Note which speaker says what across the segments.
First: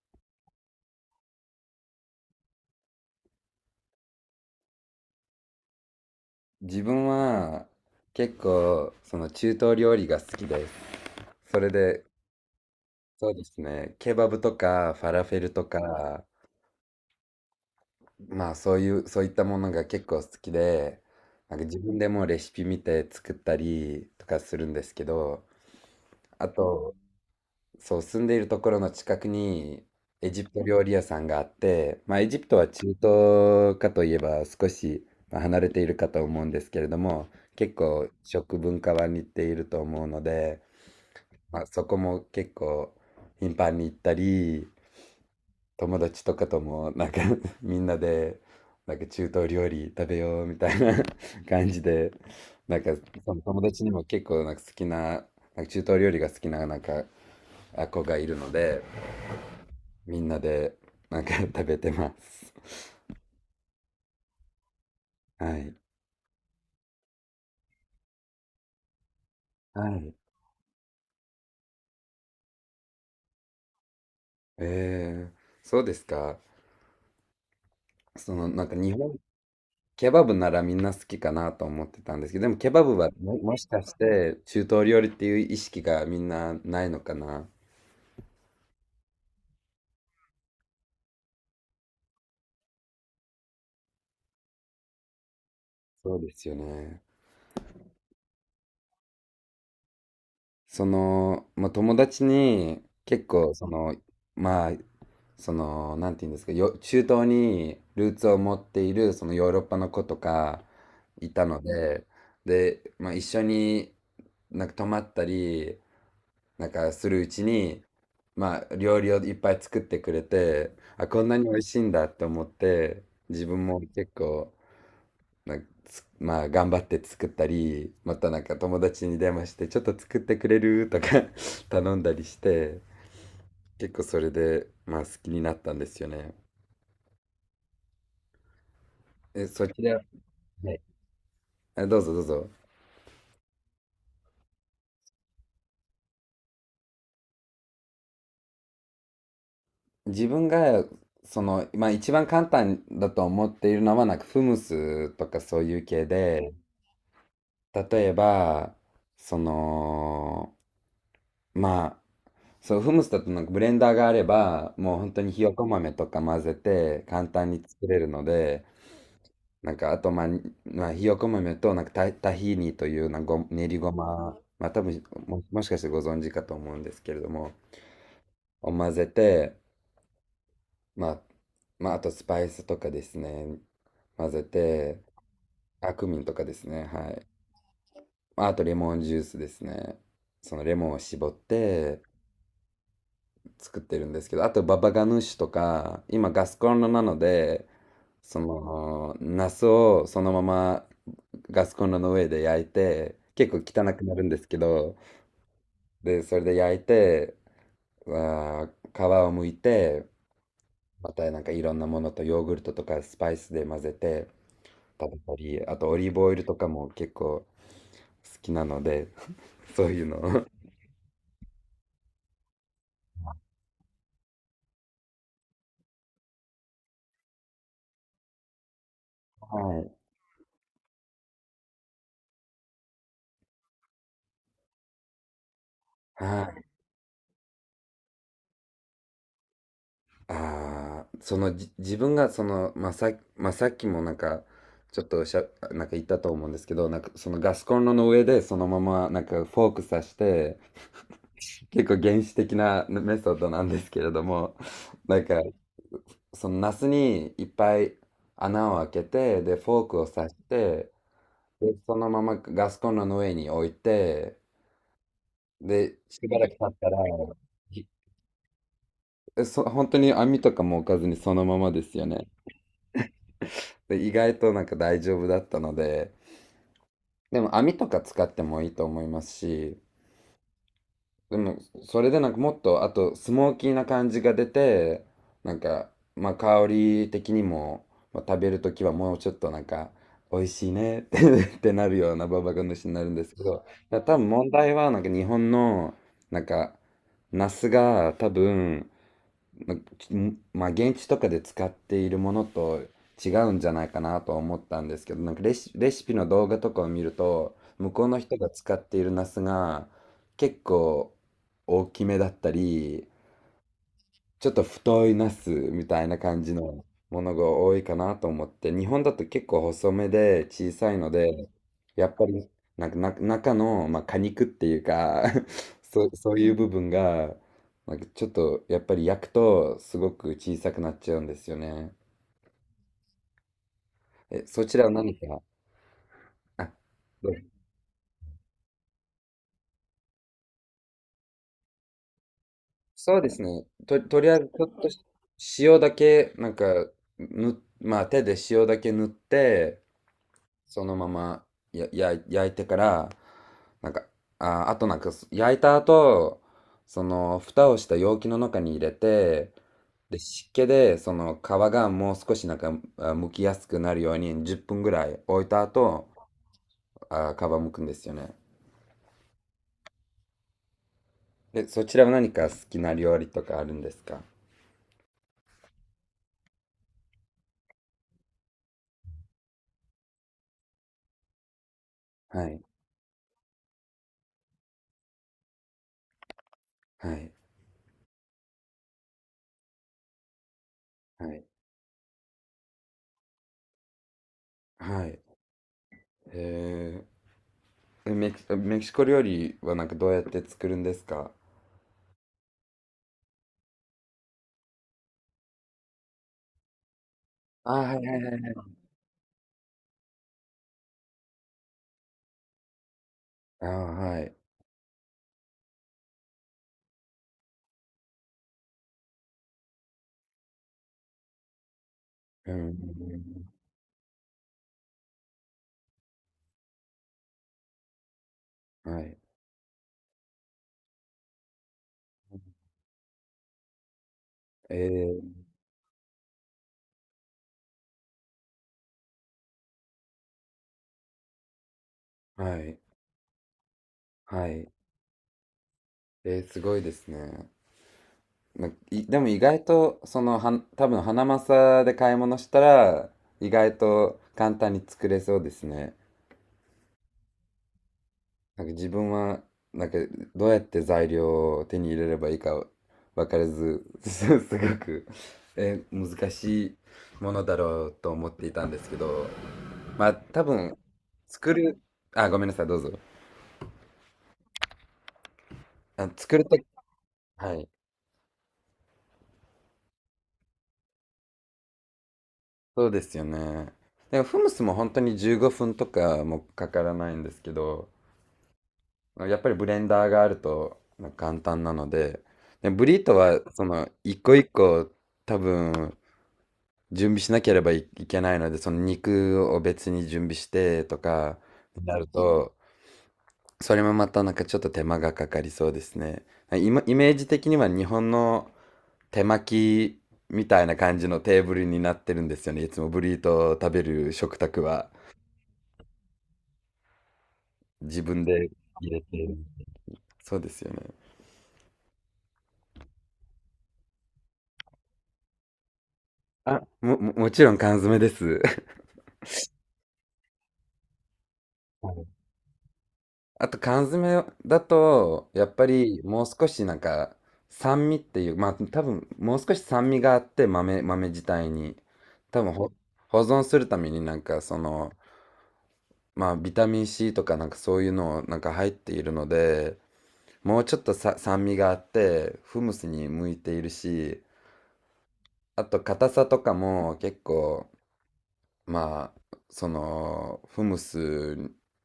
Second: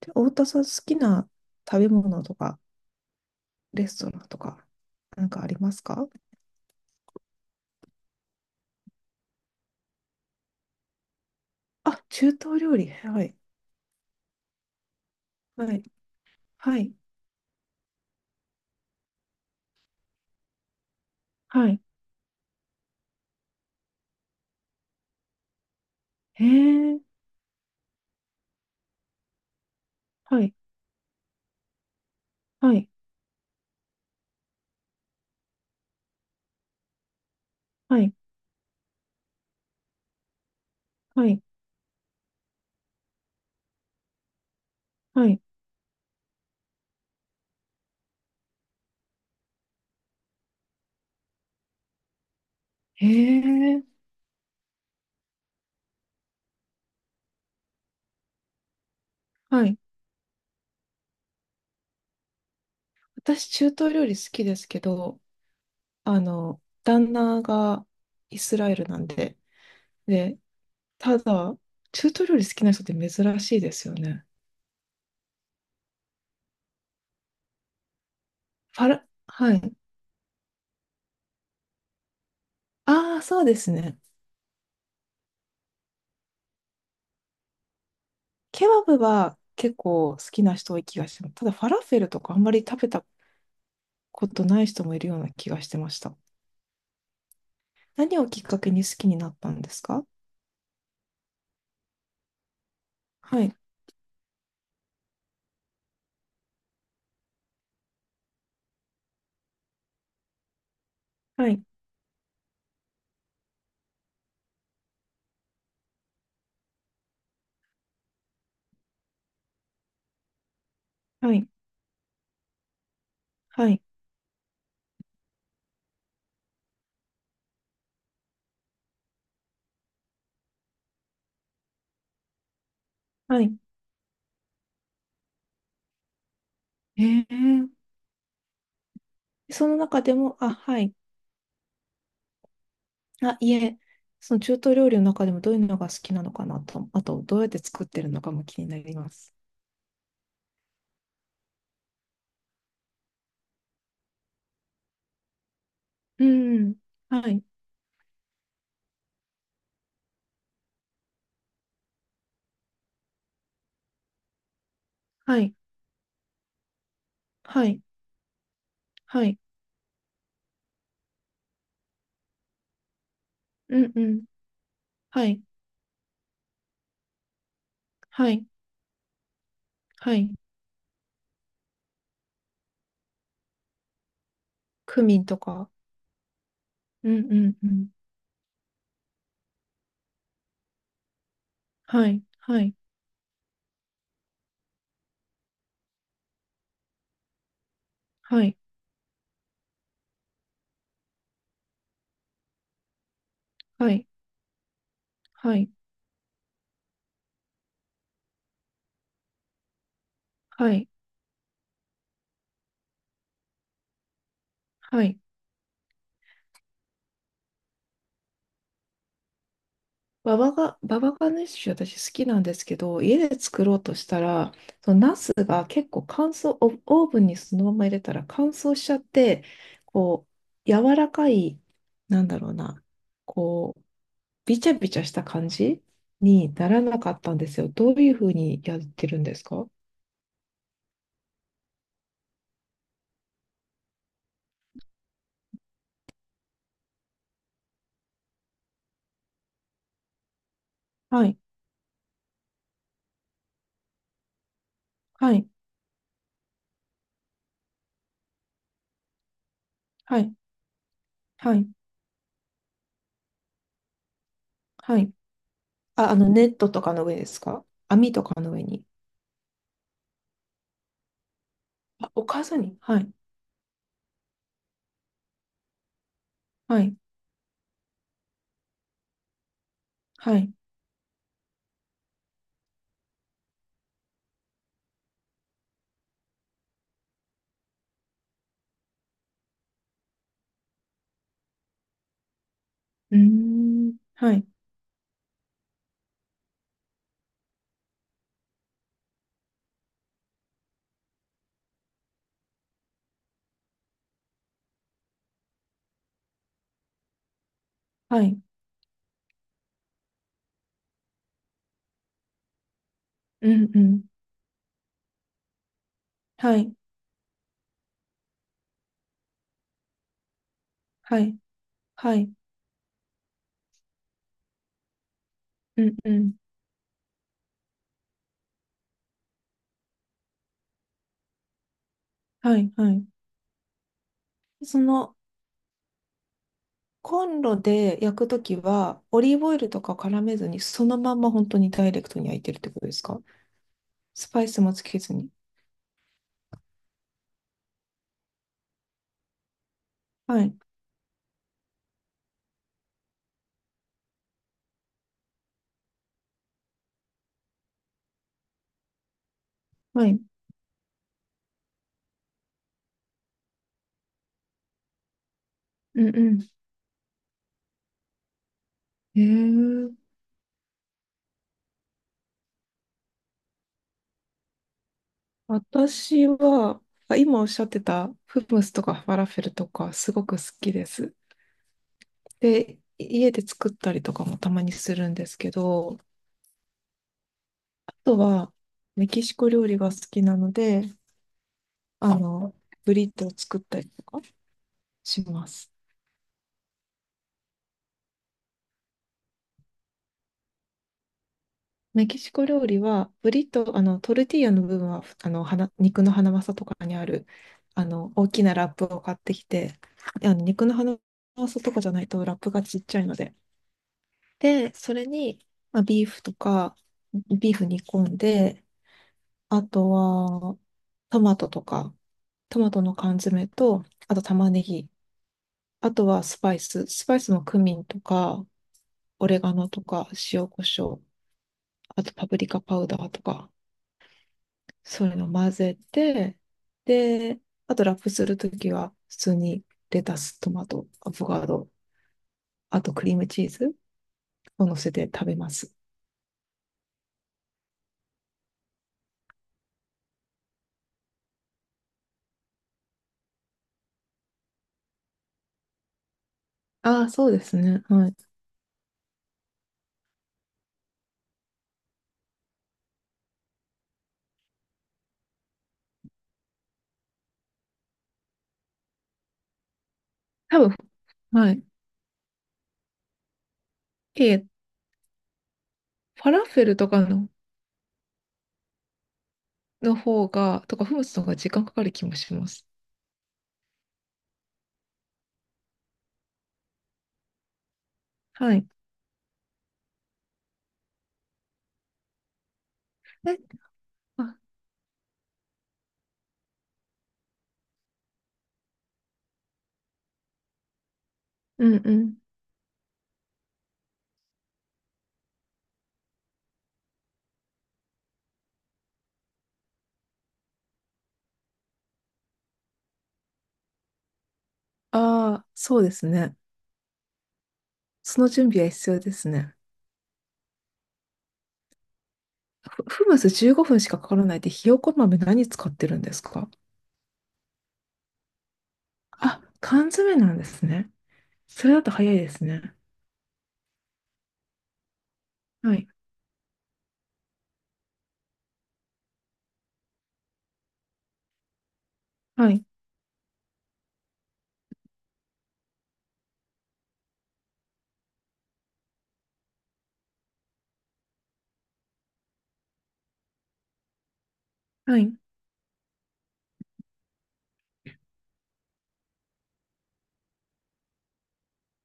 Speaker 1: で、太田さん好きな食べ物とか、レストランとか、なんかありますか？
Speaker 2: 自分は結構その中東料理が好きです。それで、
Speaker 1: あ、中東料理。は
Speaker 2: そう
Speaker 1: い。
Speaker 2: ですね、ケバブとかファラフェルと
Speaker 1: はい。
Speaker 2: か、
Speaker 1: はい。
Speaker 2: まあそういう、そういったものが結構好きで、なんか
Speaker 1: は
Speaker 2: 自
Speaker 1: い。
Speaker 2: 分でもレシピ見て作ったりとかするんですけど、
Speaker 1: へ
Speaker 2: あと、
Speaker 1: え。
Speaker 2: そう、住んでいるところの近くにエ
Speaker 1: は
Speaker 2: ジプ
Speaker 1: い。
Speaker 2: ト料理屋さんがあって、まあ、エジプトは
Speaker 1: は
Speaker 2: 中
Speaker 1: い。
Speaker 2: 東かといえば少しまあ離れているかと思うんですけれども、結
Speaker 1: は
Speaker 2: 構
Speaker 1: い。
Speaker 2: 食文化は似ていると思うので、
Speaker 1: はい。
Speaker 2: まあ、そこも結構頻繁に行ったり、
Speaker 1: はい。
Speaker 2: 友達とかともなんか みんなでなんか中東料理食べようみたいな 感じで、なんか
Speaker 1: へ
Speaker 2: その友達
Speaker 1: え。
Speaker 2: にも結構なんか好きな中東料理が好きななんか子がいるので、
Speaker 1: はい。
Speaker 2: みんなでなんか 食べてます。
Speaker 1: 私、中東料理好きですけど、
Speaker 2: はい、
Speaker 1: あの、旦那がイスラエルなんで。
Speaker 2: はい。
Speaker 1: で、ただ、中東料理好きな人って珍しいですよね。
Speaker 2: えー、そうですか？そのなんか
Speaker 1: ファ
Speaker 2: 日
Speaker 1: ラ、
Speaker 2: 本、
Speaker 1: はい。
Speaker 2: ケバブならみんな好きかなと思ってたんですけど、でもケバブは
Speaker 1: ああ、
Speaker 2: も、
Speaker 1: そうで
Speaker 2: もし
Speaker 1: す
Speaker 2: かし
Speaker 1: ね。
Speaker 2: て中東料理っていう意識がみんなないのかな。
Speaker 1: ケバブは結構好きな人多い気がしてます。ただファラフェルとかあんまり食べたことない人もいるような気がしてました。
Speaker 2: そうですよね。
Speaker 1: 何をきっかけに好きになったんですか？
Speaker 2: その、まあ、友達に結
Speaker 1: は
Speaker 2: 構
Speaker 1: い、
Speaker 2: その、まあ、その、なんて言うんですか、中東にルーツを持っている、そのヨーロッパの子とかいた
Speaker 1: は
Speaker 2: の
Speaker 1: い、
Speaker 2: で、で、まあ一緒になんか泊まったり、なんかするうちに、まあ料理をいっぱい作ってくれて、あ、こん
Speaker 1: は
Speaker 2: なに
Speaker 1: い、
Speaker 2: 美味しいんだって思って、自分
Speaker 1: は
Speaker 2: も
Speaker 1: い、
Speaker 2: 結構、なんかつまあ頑張って作ったり、またなんか友達に電話して、ちょっと作ってくれるとか 頼んだりして、
Speaker 1: はい。
Speaker 2: 結構それで、まあ好きになったんですよね。
Speaker 1: えー、
Speaker 2: え、そ
Speaker 1: その
Speaker 2: ちら、
Speaker 1: 中でも、あ、
Speaker 2: は
Speaker 1: は
Speaker 2: い、
Speaker 1: い、
Speaker 2: あ、どうぞどうぞ。
Speaker 1: あ、いえ、その中東料理の中でもどういうのが好きなのかなと、あとどうやって作ってるのかも気になります。
Speaker 2: 自分が、その、まあ一番簡単だと思っているのは、なんかフムスとかそういう系
Speaker 1: う
Speaker 2: で、
Speaker 1: ん、はい、
Speaker 2: 例えば、その、まあ、そう、フムスだとなんかブレンダーがあれば、もう本当に
Speaker 1: は
Speaker 2: ひよ
Speaker 1: い、
Speaker 2: こ豆とか混ぜて簡単に
Speaker 1: はい、
Speaker 2: 作れるので、
Speaker 1: はい、
Speaker 2: なんかあと、まあ、まあ、ひよこ豆となんかタヒーニというなんかご練り
Speaker 1: う
Speaker 2: ご
Speaker 1: ん、う
Speaker 2: ま、
Speaker 1: ん、
Speaker 2: まあ多分
Speaker 1: はい、
Speaker 2: も、もしかしてご存知かと思うんですけれども、
Speaker 1: はい、
Speaker 2: を混ぜて、
Speaker 1: はい、
Speaker 2: まあ、まあ、あとスパイスとかですね。混ぜて、
Speaker 1: クミンとか、
Speaker 2: あ、クミンとかですね。
Speaker 1: う
Speaker 2: は
Speaker 1: ん、
Speaker 2: い。
Speaker 1: うん、うん。
Speaker 2: まあとレモンジュースですね。そのレモンを絞って
Speaker 1: はい、はい、
Speaker 2: 作ってるんですけど、あとババガヌーシュとか、今ガスコンロなので、そ
Speaker 1: はい、
Speaker 2: の、ナスをそのままガスコンロの上で焼いて、結構
Speaker 1: は
Speaker 2: 汚く
Speaker 1: い、
Speaker 2: なるんですけど、
Speaker 1: はい、
Speaker 2: で、それで焼いて、あ皮を剥いて、
Speaker 1: はい、
Speaker 2: またなんかいろんなものとヨーグルトとかスパイスで混ぜて、
Speaker 1: は
Speaker 2: 食べ
Speaker 1: い。
Speaker 2: たり、あとオリーブオイルとかも結構好きなので、そういうのを。
Speaker 1: ババガネッシュ私好きなんですけど、家で作ろうとしたら、そのナスが結構乾燥、オオーブンにそのまま入れたら乾燥しちゃって、
Speaker 2: は
Speaker 1: こう、柔らかい、なんだろうな、こう、びちゃびちゃした感じ
Speaker 2: い。
Speaker 1: に
Speaker 2: はい。
Speaker 1: ならなかったんですよ。どういうふうにやってるんですか？
Speaker 2: ああ、そのじ、自分がその、まあ、まあ、さっきもなんか、ちょっとしゃ、なんか言ったと思うんですけど、なんかそのガスコンロの上でそのままなんかフォーク刺して、
Speaker 1: はい、
Speaker 2: 結構原始的なねメソッドなんですけれども、なん
Speaker 1: は
Speaker 2: か
Speaker 1: い、
Speaker 2: そのナスにいっぱい穴を開けて、で、フォークを
Speaker 1: は
Speaker 2: 刺
Speaker 1: い、
Speaker 2: して、
Speaker 1: はい、
Speaker 2: で、そのままガスコンロの上に置いて、
Speaker 1: はい。
Speaker 2: で、
Speaker 1: あ、あ
Speaker 2: し
Speaker 1: の、
Speaker 2: ば
Speaker 1: ネ
Speaker 2: らく
Speaker 1: ッ
Speaker 2: 経
Speaker 1: ト
Speaker 2: っ
Speaker 1: と
Speaker 2: た
Speaker 1: か
Speaker 2: ら、
Speaker 1: の上ですか？
Speaker 2: ひ
Speaker 1: 網とかの上に。
Speaker 2: えそ、本当に網とかも置かずにそのままですよ
Speaker 1: お
Speaker 2: ね。
Speaker 1: 母さんに。はい。
Speaker 2: で、意外となんか大丈夫だったので、
Speaker 1: はい。
Speaker 2: でも網とか使ってもいいと思いますし、
Speaker 1: はい。
Speaker 2: でもそれでなんかもっと、あとスモーキーな感じが出て、なんか、まあ香り的にも、まあ、食べるときはもうちょっとなんか、美味しいねって ってなるようなババガ主になるん
Speaker 1: うー
Speaker 2: ですけど、
Speaker 1: ん。
Speaker 2: 多分
Speaker 1: はい。
Speaker 2: 問題はなんか日本の、なんか、ナスが多分、まあ、現地とかで使っているものと違うんじゃないかなとは思ったんですけど、なんかレシピの動画とかを見ると、向こうの
Speaker 1: は
Speaker 2: 人
Speaker 1: い。
Speaker 2: が使っているナスが結構大きめだったり、
Speaker 1: うんうん。
Speaker 2: ちょっと太いナスみたいな感じ
Speaker 1: はい。
Speaker 2: のものが多いかなと思って、日本だと結構細めで小さいの
Speaker 1: はい。
Speaker 2: で、やっ
Speaker 1: は
Speaker 2: ぱ
Speaker 1: い。
Speaker 2: りなんかな中の、まあ、果肉っていうか
Speaker 1: うん
Speaker 2: そ
Speaker 1: う
Speaker 2: う、そ
Speaker 1: ん。
Speaker 2: ういう部分が、なんかちょっとやっぱり焼くとすごく小さくなっちゃうんですよね。
Speaker 1: はい。はい。
Speaker 2: え、そち
Speaker 1: そ
Speaker 2: らは何
Speaker 1: の、
Speaker 2: か、あ、
Speaker 1: コ
Speaker 2: どうぞ。
Speaker 1: ンロで焼くときは、オリーブオイルとか絡めずに、そのまんま本当にダイレクトに焼いてるってことです
Speaker 2: そう
Speaker 1: か？
Speaker 2: ですね。と、と
Speaker 1: ス
Speaker 2: りあえ
Speaker 1: パ
Speaker 2: ず
Speaker 1: イス
Speaker 2: ちょっ
Speaker 1: もつ
Speaker 2: と
Speaker 1: けずに。
Speaker 2: 塩だけ、なんか、まあ手で塩だけ塗って、
Speaker 1: はい。
Speaker 2: そのままやや焼いてから、なんか、ああ、と、なんか焼いた後その蓋をした容器の中に入れて、
Speaker 1: は
Speaker 2: で、
Speaker 1: い。
Speaker 2: 湿気でその皮がもう少しなんか、あ、剥きやすくなるように10分ぐらい置いた
Speaker 1: う
Speaker 2: 後、
Speaker 1: んうん。
Speaker 2: あ、皮剥くんですよね。
Speaker 1: ええ、
Speaker 2: で、そちらは何か好きな料理とかあるんですか？
Speaker 1: 私は、あ、今おっしゃってた、フムスとかファラフェルとか、すごく好きです。
Speaker 2: はい、
Speaker 1: で、家で作ったりとかもたまにするんですけど、
Speaker 2: はい、
Speaker 1: あとはメキシコ料理が好きなので、
Speaker 2: はい、
Speaker 1: あの、ブリトーを作ったりとか
Speaker 2: はい。
Speaker 1: します。
Speaker 2: へえ、メキシコ料理はなんかどうやって作るんですか？
Speaker 1: メキシコ料理は、ブリトー、あの、トルティーヤの部分は、あの、花肉のハナマサとかにある、
Speaker 2: あ、
Speaker 1: あ
Speaker 2: はい、は
Speaker 1: の、
Speaker 2: い、
Speaker 1: 大
Speaker 2: はい、
Speaker 1: きな
Speaker 2: はい。
Speaker 1: ラップを買ってきて、あの肉のハナマサとかじゃないとラップがちっちゃいので。
Speaker 2: あ、はい。
Speaker 1: で、それに、まあ、ビーフとか、ビーフ煮込んで、あとは、トマトとか、
Speaker 2: うん、
Speaker 1: ト
Speaker 2: うん、
Speaker 1: マトの缶
Speaker 2: うん。
Speaker 1: 詰と、あと玉ねぎ。あとはスパイス。スパイスもクミンとか、
Speaker 2: はい。
Speaker 1: オレガノとか、塩コショウ。あとパプリカパウダーとか、
Speaker 2: え
Speaker 1: そういうの
Speaker 2: ー、
Speaker 1: 混ぜて、で、あとラップするときは、普通にレタス、トマト、アボカド、
Speaker 2: はい。
Speaker 1: あとクリームチーズ
Speaker 2: は
Speaker 1: を
Speaker 2: い。
Speaker 1: 乗せて食べます。
Speaker 2: えー、すごいですね。ないでも意外と、その、多分、ハナマサで買い物したら、意外と簡単に作れそうですね。
Speaker 1: ああ、そうですね。はい。
Speaker 2: なんか自分は、なんか、どうやって材料を手に入れればいいか分からず、すごく、えー、難しいものだろうと思っていたんですけど、まあ、多
Speaker 1: 多
Speaker 2: 分、
Speaker 1: 分、は
Speaker 2: 作
Speaker 1: い。
Speaker 2: る、あ、ごめんなさい、どうぞ。
Speaker 1: え、
Speaker 2: あ、
Speaker 1: ファ
Speaker 2: 作る
Speaker 1: ラ
Speaker 2: と
Speaker 1: フェ
Speaker 2: き、
Speaker 1: ルとかの
Speaker 2: はい。
Speaker 1: の方が、とか、フムスの方が時間かかる気もします。
Speaker 2: そうですよね。でもフムスも本当に15分とかもかからないんですけど、
Speaker 1: はい。
Speaker 2: やっぱりブレンダーがあると簡単なので、でブリート
Speaker 1: え、
Speaker 2: はその一個
Speaker 1: あ、
Speaker 2: 一個多分準備しなければいいけないので、その肉を別に準備してとか
Speaker 1: うん
Speaker 2: に
Speaker 1: う
Speaker 2: なる
Speaker 1: ん。
Speaker 2: と、それもまたなんかちょっと手間がかかりそうですね。イメージ的には日本の手巻きみたいな感じのテーブルになってるんですよね。いつもブリートを食べる食卓は。
Speaker 1: ああ、そうですね。
Speaker 2: 自
Speaker 1: そ
Speaker 2: 分
Speaker 1: の
Speaker 2: で
Speaker 1: 準備は
Speaker 2: 入
Speaker 1: 必要
Speaker 2: れ
Speaker 1: です
Speaker 2: て。
Speaker 1: ね。
Speaker 2: そうですよね。
Speaker 1: フフムス15分しかかからないで、ひよこ豆何使ってるんですか？
Speaker 2: あ、もちろん缶詰です。
Speaker 1: あ、缶詰なんですね。それだ
Speaker 2: は
Speaker 1: と
Speaker 2: い。
Speaker 1: 早いですね。
Speaker 2: あと缶詰だと、やっぱ
Speaker 1: はい。
Speaker 2: りもう少しなんか酸味っていう、まあ多分もう少し酸味があって豆、豆自体に。多
Speaker 1: は
Speaker 2: 分
Speaker 1: い。
Speaker 2: ほ保存するためになんかその、まあビタミン C とかなんかそういうのなんか入っているので、もうちょっと酸味があって、フムスに向いているし、
Speaker 1: はい。う
Speaker 2: あと硬さとかも結構まあ、その、フムス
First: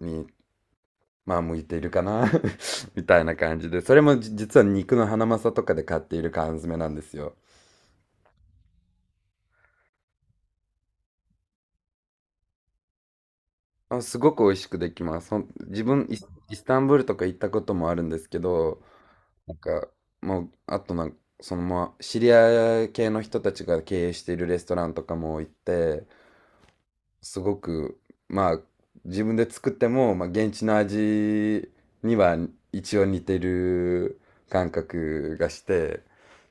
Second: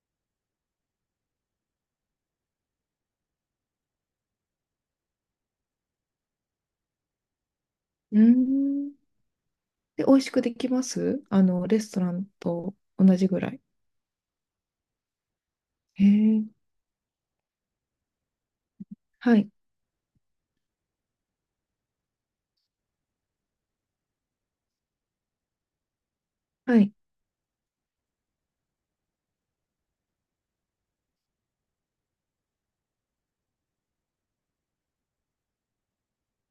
Speaker 2: に、まあ、向いているかな みたいな感じで、それも実は肉のハナマサとかで買っている缶詰なんですよ。
Speaker 1: ーん。で、美味しくできます？あの、レストランと同じぐらい。
Speaker 2: あ、すごく美味しくできます。自
Speaker 1: へ
Speaker 2: 分、イス、
Speaker 1: え。
Speaker 2: イスタンブールとか行ったこともあるんですけど、
Speaker 1: はい。
Speaker 2: なんか、もう、あとなんか、そのまあ、シリア系の人たちが経営しているレストランとかも行って、
Speaker 1: はい。
Speaker 2: すごく、まあ、自分で作っても、まあ、現地の味には一応似てる感覚がして、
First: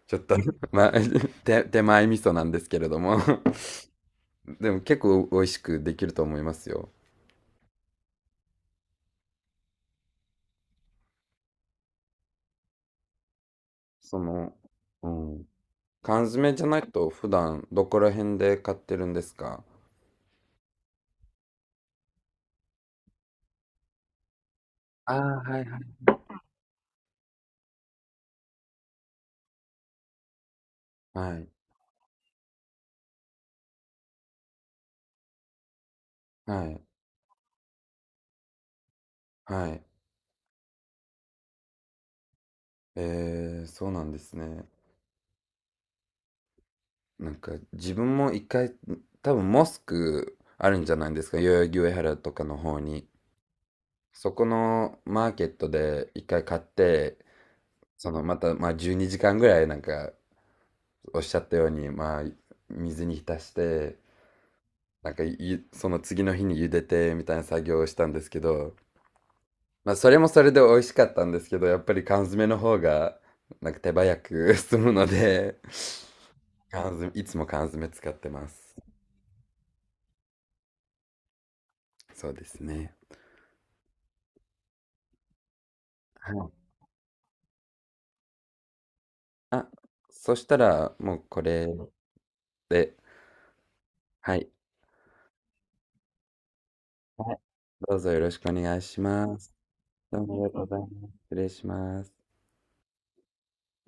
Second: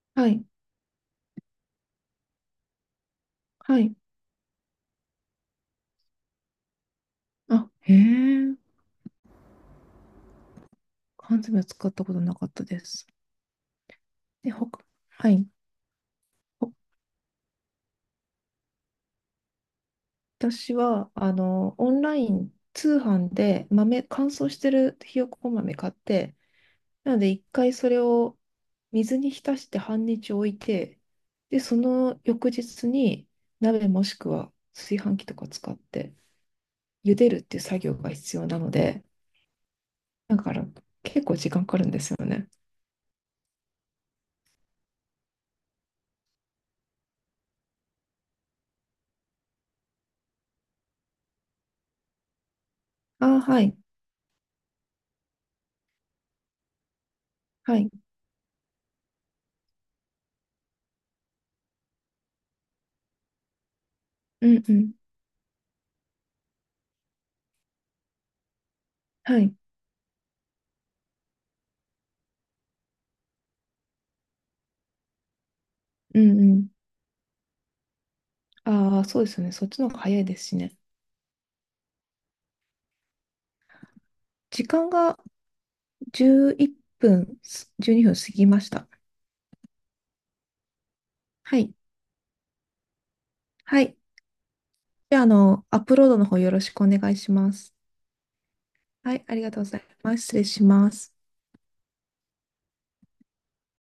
Speaker 2: ちょっ
Speaker 1: は
Speaker 2: と
Speaker 1: い。
Speaker 2: まあ、手前味噌なんですけれども
Speaker 1: はい。
Speaker 2: でも結構美味しくできると思いますよ。
Speaker 1: あ、へえ。缶詰は使ったことなかったです。
Speaker 2: そ
Speaker 1: で、
Speaker 2: の、
Speaker 1: ほか、
Speaker 2: う
Speaker 1: は
Speaker 2: ん。
Speaker 1: い。
Speaker 2: 缶詰じゃ
Speaker 1: ほ、
Speaker 2: ないと普段どこら辺で買ってるんですか？
Speaker 1: 私は、あの、オンライン通販で豆、乾燥してる
Speaker 2: あ
Speaker 1: ひよ
Speaker 2: あ
Speaker 1: こ
Speaker 2: ー、はい、
Speaker 1: 豆
Speaker 2: はい。
Speaker 1: 買って、なので一回それを水に浸して半日置いて、
Speaker 2: はい、
Speaker 1: で、その翌日に鍋もしくは炊飯器とか使って
Speaker 2: はい、
Speaker 1: 茹でるっていう作業が必要なので、
Speaker 2: はい。
Speaker 1: だから結構時間かかるんですよね。
Speaker 2: えー、そうなんですね。なんか自分も一回、多分モスクあるんじゃないですか、代々木上原とかの方に。
Speaker 1: ああ、はい。
Speaker 2: そこのマーケットで一回買って、
Speaker 1: はい。
Speaker 2: そのまたまあ12時間ぐらいなんかおっしゃったようにまあ水に浸して、
Speaker 1: うんうん。
Speaker 2: なんかその次の日に茹でてみたいな作業をしたんですけど、
Speaker 1: はい。
Speaker 2: まあ、それもそれで美味しかったんですけど、やっぱり缶詰の方がなんか手早く 済むので、
Speaker 1: うんうん。
Speaker 2: 缶詰、いつも缶詰使ってます。
Speaker 1: ああ、そうですよね。そっちの方が早いですしね。
Speaker 2: そうですね。
Speaker 1: 時間が11分、12分過ぎました。
Speaker 2: あ、そしたら、もうこ
Speaker 1: は
Speaker 2: れ
Speaker 1: い。
Speaker 2: で、
Speaker 1: はい。
Speaker 2: はい、
Speaker 1: じゃあ、あの、アップロードの方よろしくお願いします。
Speaker 2: どうぞよろしくお願いし
Speaker 1: はい、あ
Speaker 2: ま
Speaker 1: りが
Speaker 2: す。
Speaker 1: とうございま
Speaker 2: ど
Speaker 1: す。
Speaker 2: うも
Speaker 1: 失
Speaker 2: あり
Speaker 1: 礼
Speaker 2: がと
Speaker 1: し
Speaker 2: うござ
Speaker 1: ま
Speaker 2: います。
Speaker 1: す。
Speaker 2: 失礼します。